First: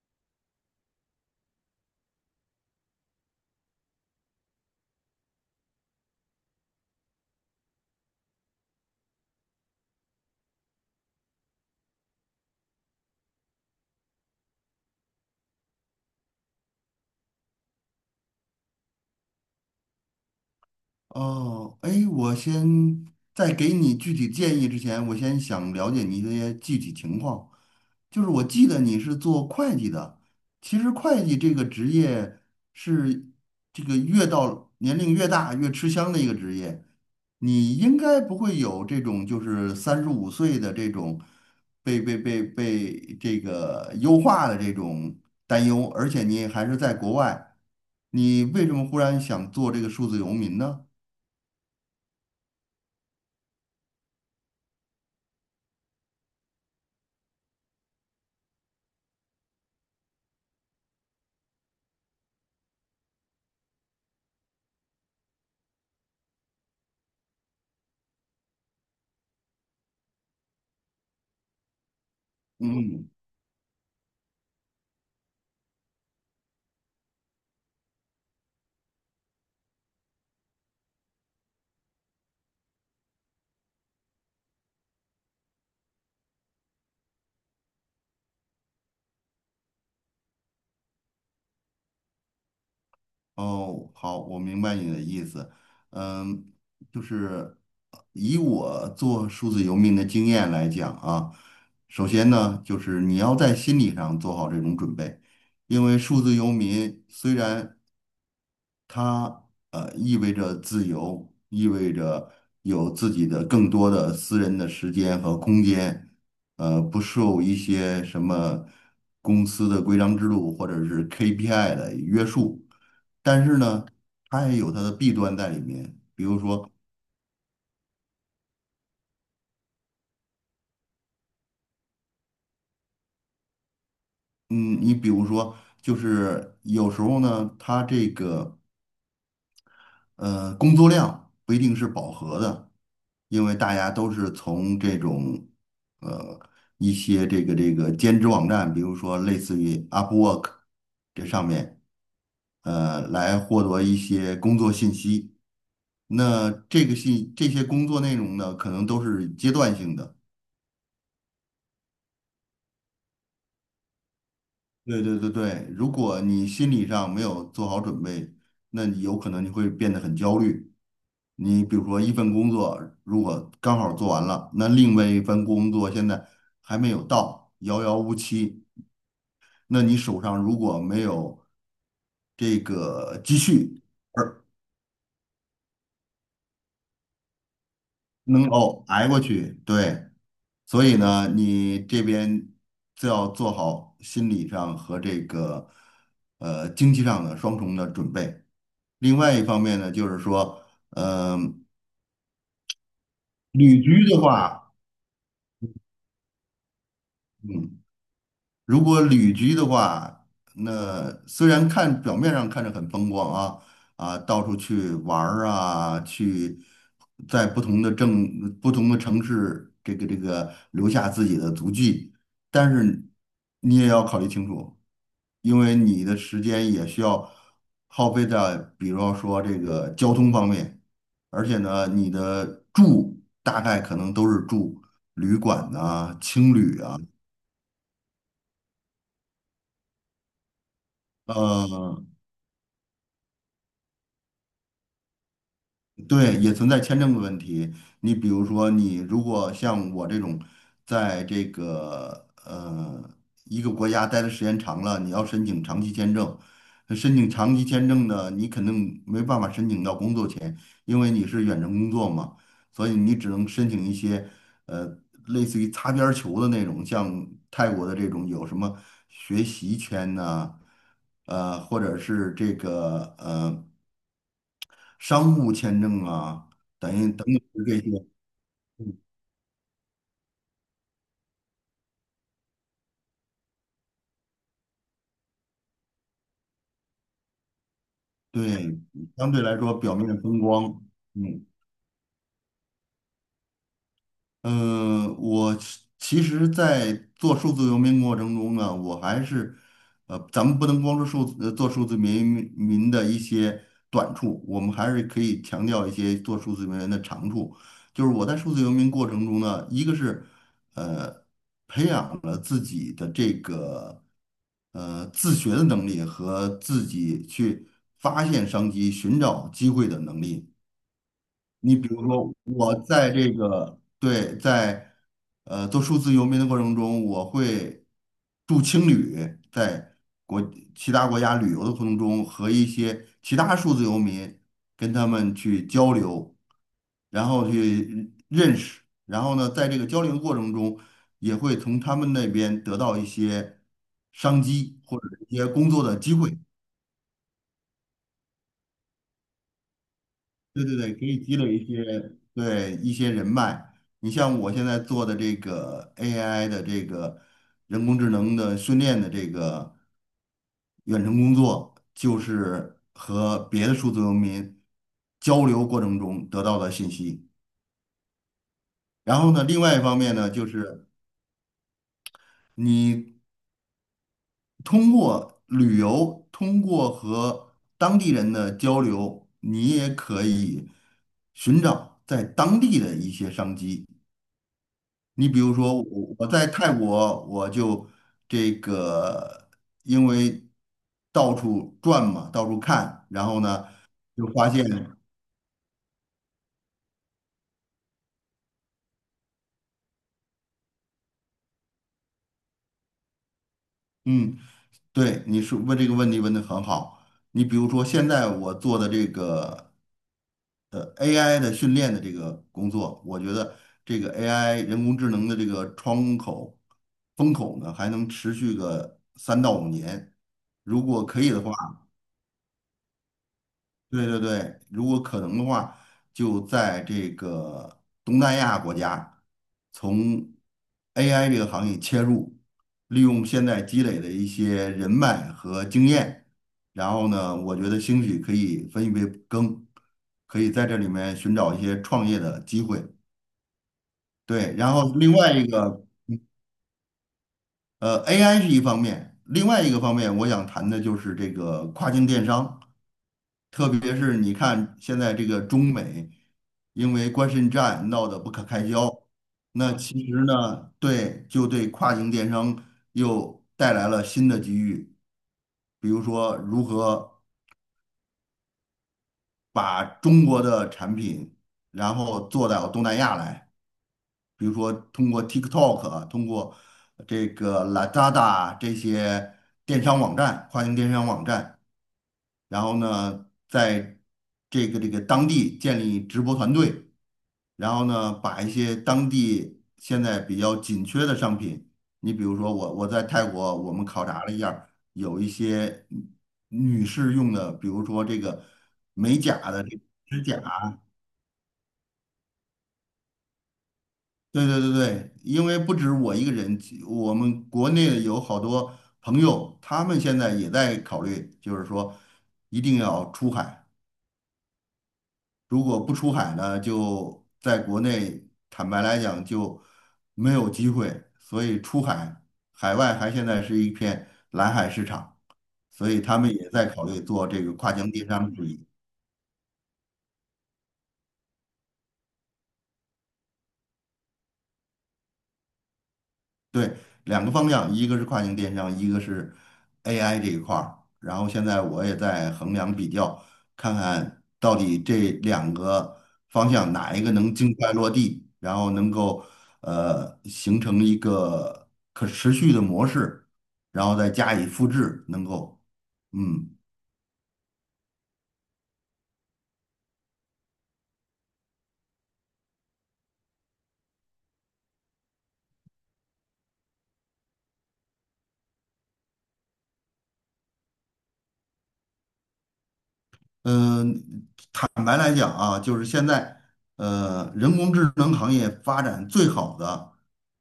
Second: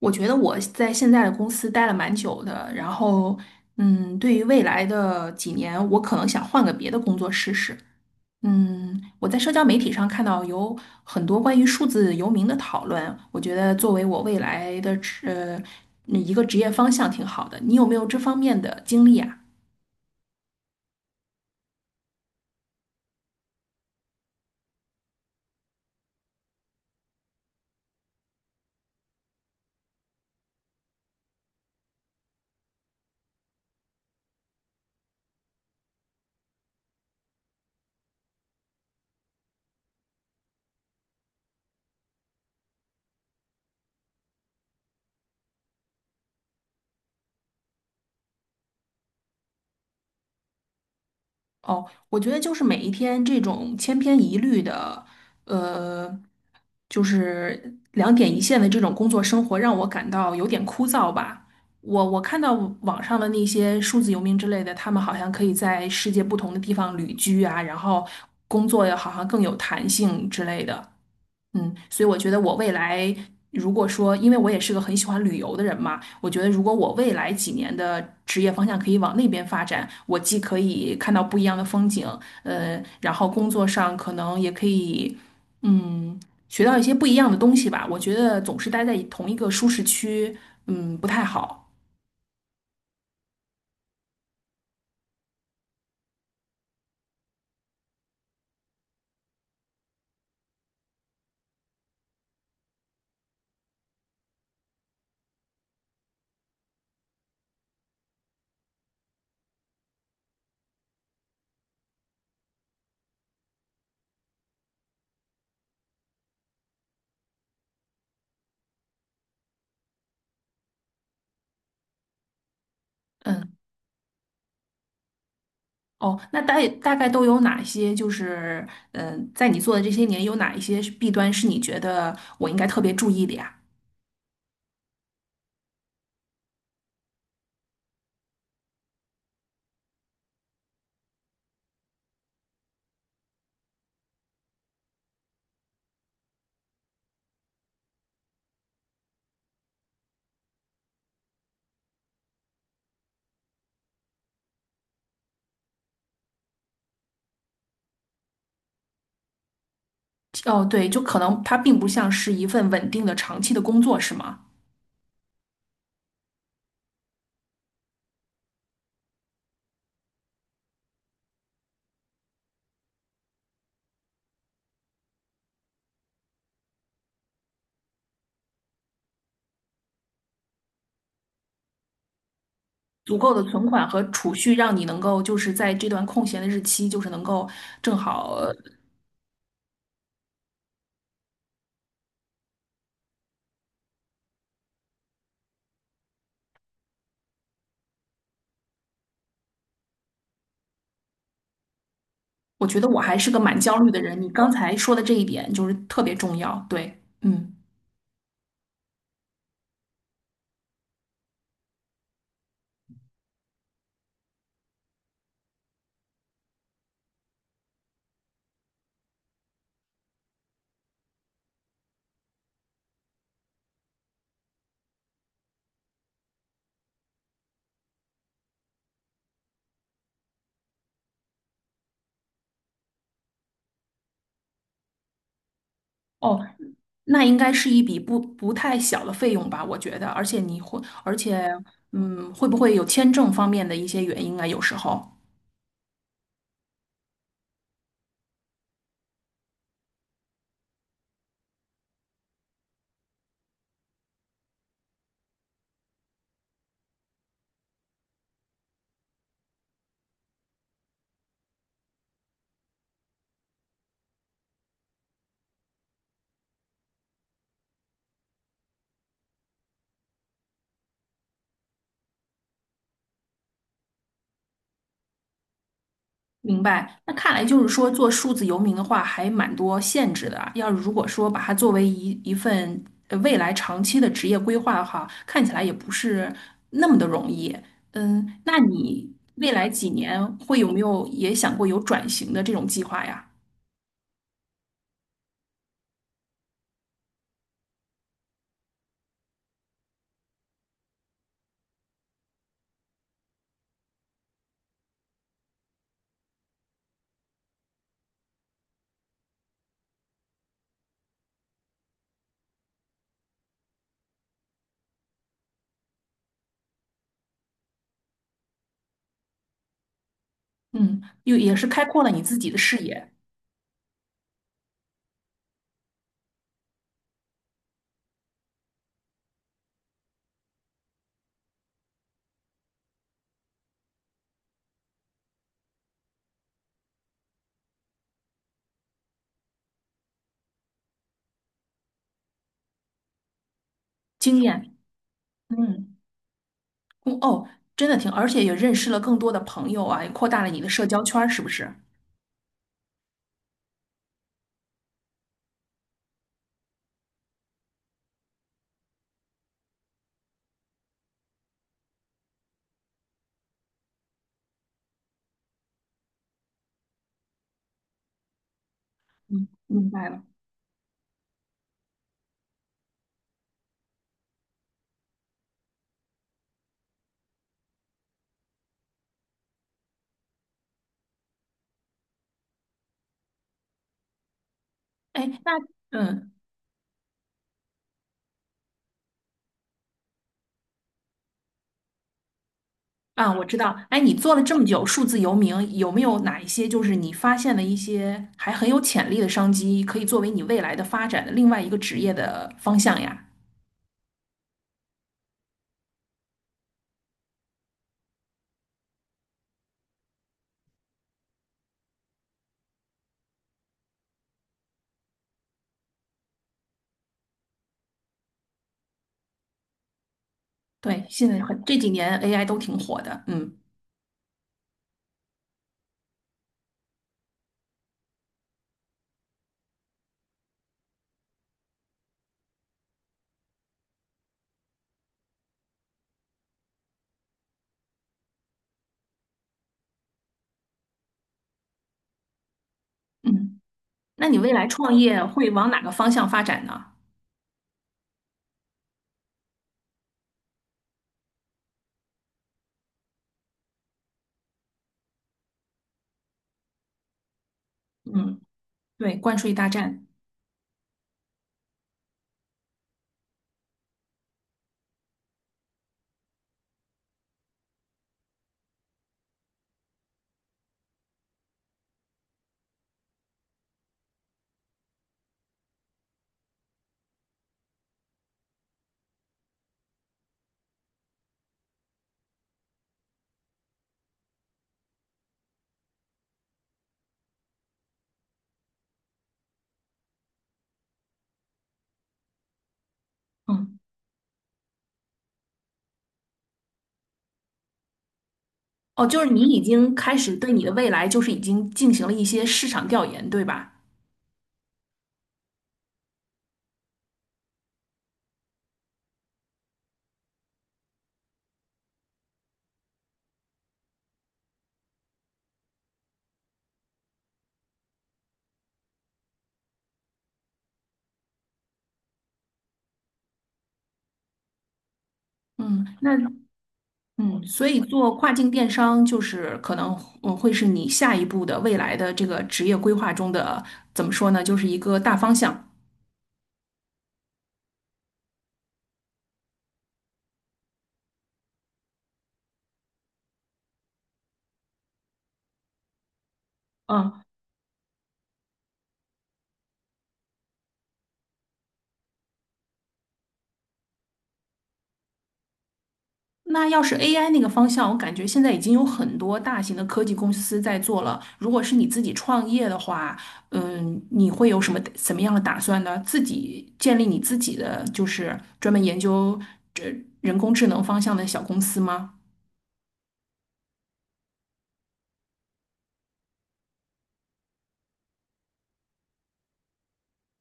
我觉得我在现在的公司待了蛮久的，然后，对于未来的几年，我可能想换个别的工作试试。我在社交媒体上看到有很多关于数字游民的讨论，我觉得作为我未来的一个职业方向挺好的。你有没有这方面的经历啊？哦，哎，在给你具体建议之前，我先想了解你一些具体情况。就是我记得你是做会计的，其实会计这个职业是这个越到年龄越大越吃香的一个职业。你应该不会有这种就是35岁的这种被这个优化的这种担忧，而且你还是在国外，你为什么忽然想做这个数字游民呢？哦，我觉得就是每一天这种千篇一律的，呃。就是两点一线的这种工作生活让我感到有点枯燥吧。我看到网上的那些数字游民之类的，他们好像可以在世界不同的地方旅居啊，然后工作也好像更有弹性之类的。所以我觉得我未嗯，来如果说，因为我也是个很喜欢旅游的人嘛，我觉得如果我未来几年的职业方向可以往那边发展，我既可以看到不一样的风景，然后工作上可能也可以，嗯，学到一些不一样的东西吧。我觉得总是待在同一个舒适区，不太好。哦，好，我明白你的意思。嗯，就是以我做数字游民的经验来讲啊，首先呢，就是你要在心理上做好这种准备，因为数字游民虽然它意味着自由，意味着有自己的更多的私人的时间和空间，不受一些什么公司的规章制度或者是 KPI 的约束。但嗯，是呢，它也有它的弊端在里面。哦，那大概都有哪些？就是，在你做的这些年，有哪一些是弊端是你觉得我应该特别注意的呀？嗯，你比如说，就是有时候呢，它这个。工作量不一定是饱和的，因为大家都是从这种呃一些这个兼职网站，比如说类似于 Upwork 这上面，来获得一些工作信息。那这个信这些工作内容呢，可能都是阶段性的。哦，对，就可能它并不像是一份稳定的长期的工作，是吗？对对对对，如果你心理上没有做好准备，那你有可能你会变得很焦虑。你比如说一份工作，如果刚好做完了，那另外一份工作现在还没有到，遥遥无期。那你手上如果没有这足个够积的存蓄，款和储蓄，让你能够就是在这段空闲的日期，就是能够正好。能够挨过去，对，所以呢，你这边就要做好心理上和这个经济上的双重的准备。另外一方面呢，就是说，嗯、我觉得我还是个蛮焦旅虑的居人，的你刚话，才说的这一点就是特别重要。对，嗯，嗯。如果旅居的话，那虽然看表面上看着很风光啊，到处去玩儿啊，去在不同的城市，这个留下自己的足迹，但是你也要考虑清楚，因为你的时间也需要耗费在，比如说这个交通方面，而且呢，你的住大概可能都是住旅馆呐、哦，青旅啊。那应该是一笔不太小的费用吧？我觉得，而且，呃，会不会有签证方面的一些原因啊？有时候。对，也存在签证的问题。你比如说，你如果像我这种，在这个一个国家待的时间长了，你要申请长期签证，那申请长期签证呢，你肯定没办法申请到工作签，因为你是远程工作嘛。所以你只能申请一些呃类似于擦边儿球的那种，像泰国的这种有什么学习签呐、或者是这个商务签证啊，明等白，于那等看于来就是这说，些，做数字游民的话还蛮多限制的啊。要是如果说把它作为一份未来长期的职业规划的话，看起来也不是那么的容易。嗯，那对，你相对未来来说几表面年风会光，有没有也嗯。想过有转型的这种计划呀？我其实，在做数字游民过程中呢，我还是，咱们不能光说数字，做数字民的一些短处，我们还是可以强调一些做数字游民的长处。就是我在数字游民过程中呢，一个是，呃，培养了自己的这个，自学的能力和自己去发现商机、寻找机会的能力。嗯，又也是你开比阔如了你说，自己的我视野、在这个对，在做数字游民的过程中，我会住青旅，在国其他国家旅游的过程中，和一些其他数字游民跟他们去交流，然后去认识，然后呢，在这个交流过程中，也会从他们那边得到一些经商验。机或者一些工作嗯，的机会。嗯哦，真的挺，而且也认识了更多的朋友啊，也扩大了你对的对社对，交可圈以儿，积是不累一是？些对一些人脉。你像我现在做的这个 AI 的这个人工智能的训练的这个远程工作，就是和别的数字游民交流过程中得到的信息。然后呢，嗯，另外一明方白面了。呢，就是你通过旅游，通过和当地人的交流，你也可以寻找在当地的一些商机。哎，你比那。如说，我嗯，在泰国，我就这个，因为到处转嘛，到处看，然啊，后我知呢，道。哎，你就做了发这么现，久数字游民，有没有哪一些就是你发现的一些还很有潜力的商机，可以作为你未来的发展的另外一个职业的方向呀？嗯，对，你说问这个问题问的很好。你比如说，现在我做的这个AI 的训练的这个工作，我觉得这个 AI 人工智能的这个风口呢，还能持续个3到5年。如果对，可现以的在话。很，这几年 AI 都挺火的。嗯对对对，如果可能的话，就在这个东南亚国家，从 AI 这个行业切入，利用现在积累的一些人脉和经验，然后呢，我觉得兴许可以分一杯羹，可以在这里面寻找一些创业的机会。嗯，那你未对，来然后创另业外一会往哪个，个方向发展呢？AI 是一方面，另外一个方面，我想谈的就是这个跨境电商。特别是你看现在这个中美因为关税战闹得不嗯，可开交，对，关税大那战。其实呢，对，就对跨境电商又带来了新的机遇，比如说如何把中国的产品，然后做到东南亚来。比如说通过 TikTok 啊，通过这个 Lazada 这些电商网站、跨境电商网站，然后呢，在这个当地建立直播团队，然后呢，把一些当地现在比较紧缺的商品，你比如说我在泰国，我嗯，们考察了一下儿有一些女士用的，比如说这个哦，美就是你甲已的这个经开指始甲。对你的未来就是已经进行了一些市场调研，对吧？对对对对，因为不止我一个人，我们国内有好多朋友，他们现在也在考虑，就是说一定要出海。如果不出海呢，就在国内，坦白来讲就没有机会。所以出海，海外还现在是一片蓝海市场，所嗯，以那他们也在考虑做这嗯，个所跨以境电做跨商生境意。电商就是可能会是你下一步的未来的这个职业规划中的怎么说呢，就是一个大方向。对，两个方向，一个是跨境电商，一个是 AI 这一块儿。然后现在我也在衡量比较，看看到底这两个方向哪一个嗯，能尽快落地，然后能够形成一个可持续的模式，然后再加以复制，能够嗯。那要是 AI 那个方向，我感觉现在已经有很多大型的科技公司在做了。如果是你自己创业的话，你会有什么怎么样的打算呢？自己建立你自己的就是专门研究这人工智能方向的小公司吗？嗯，坦白来讲啊，就是现在，人工智能行业发展最好的，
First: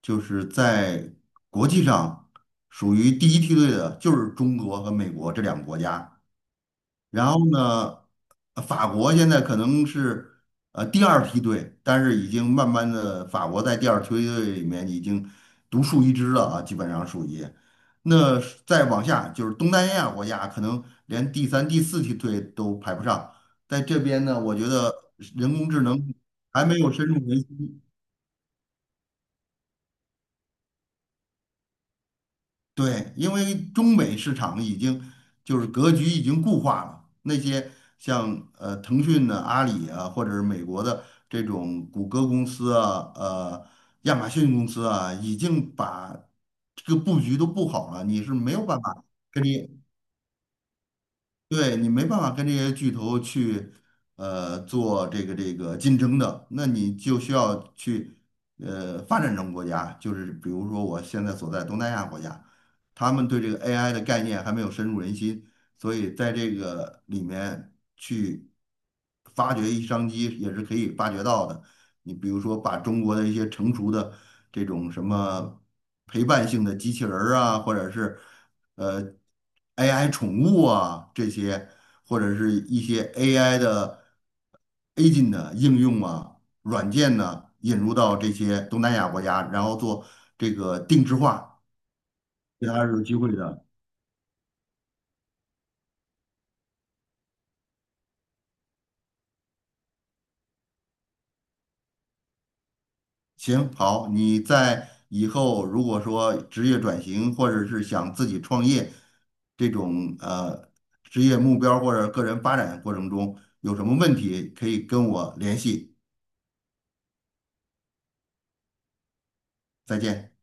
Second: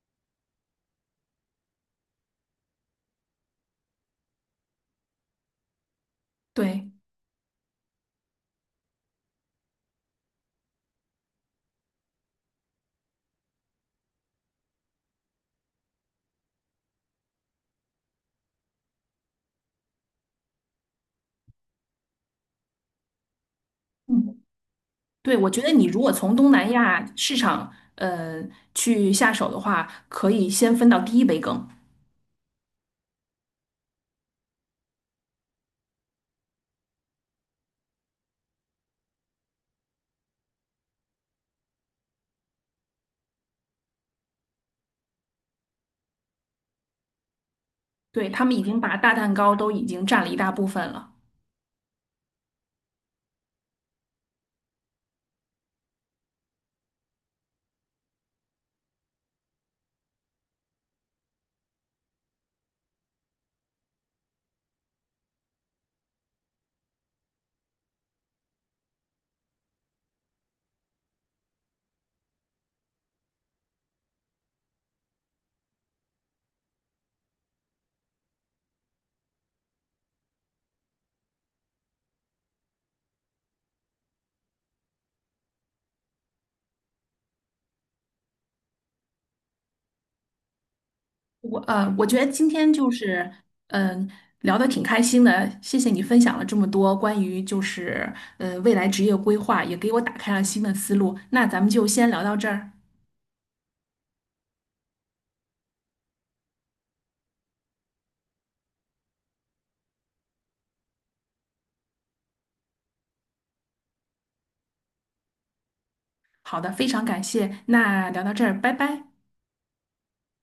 就是在国际上属于第一梯队的，就是中国和美国这两个国家。对，然后呢，法国现在可能是第二梯队，但是已经慢慢的，法国在第二梯队里面已经独树一帜了啊，基本上属于。那是再往下就是东南亚国家，可能连第三、第四梯队都排不上。在这边呢，嗯。我觉得对，我人觉工得智你如果能从东还南没有亚深入市人场，心，去下手的话，可以先分到第一杯羹。对，因为中美市场已经就是格局已经固化了，那些像腾讯的、阿里啊，或者是美国的这种谷歌公司啊、亚马逊公司啊，已经把这个布局都布好了，你对，是他没们已有经办把法大蛋跟糕都已你经占了一大部分了。对你没办法跟这些巨头去，做这个竞争的，那你就需要去，发展中国家，就是比如说我现在所在东南亚国家，他们对这个 AI 的概念还没有深入人心，所以在这个里面去发掘一商机也是可以发掘到的。你比如说把中国的一些成熟的这种什么陪伴性的机器人儿啊，或者是。呃 AI 宠物啊这些，或者是一些 AI 的 agent 的应用啊、软件呢，引入到这些东南亚国家，然后做这个定制化，我觉得今这天还就是有机是，会的。嗯、聊得挺开心的，谢谢你分享了这么多关于就是未来职业规划，也给我打开了新的思路。那咱们就先聊到这儿。行，好，你在以后如果说职业转型，或者是想自己创业这种职业目标或者个人发展过程中有什么问题，可以跟我联系。好的，非常感谢，那聊到这儿，拜拜。再见。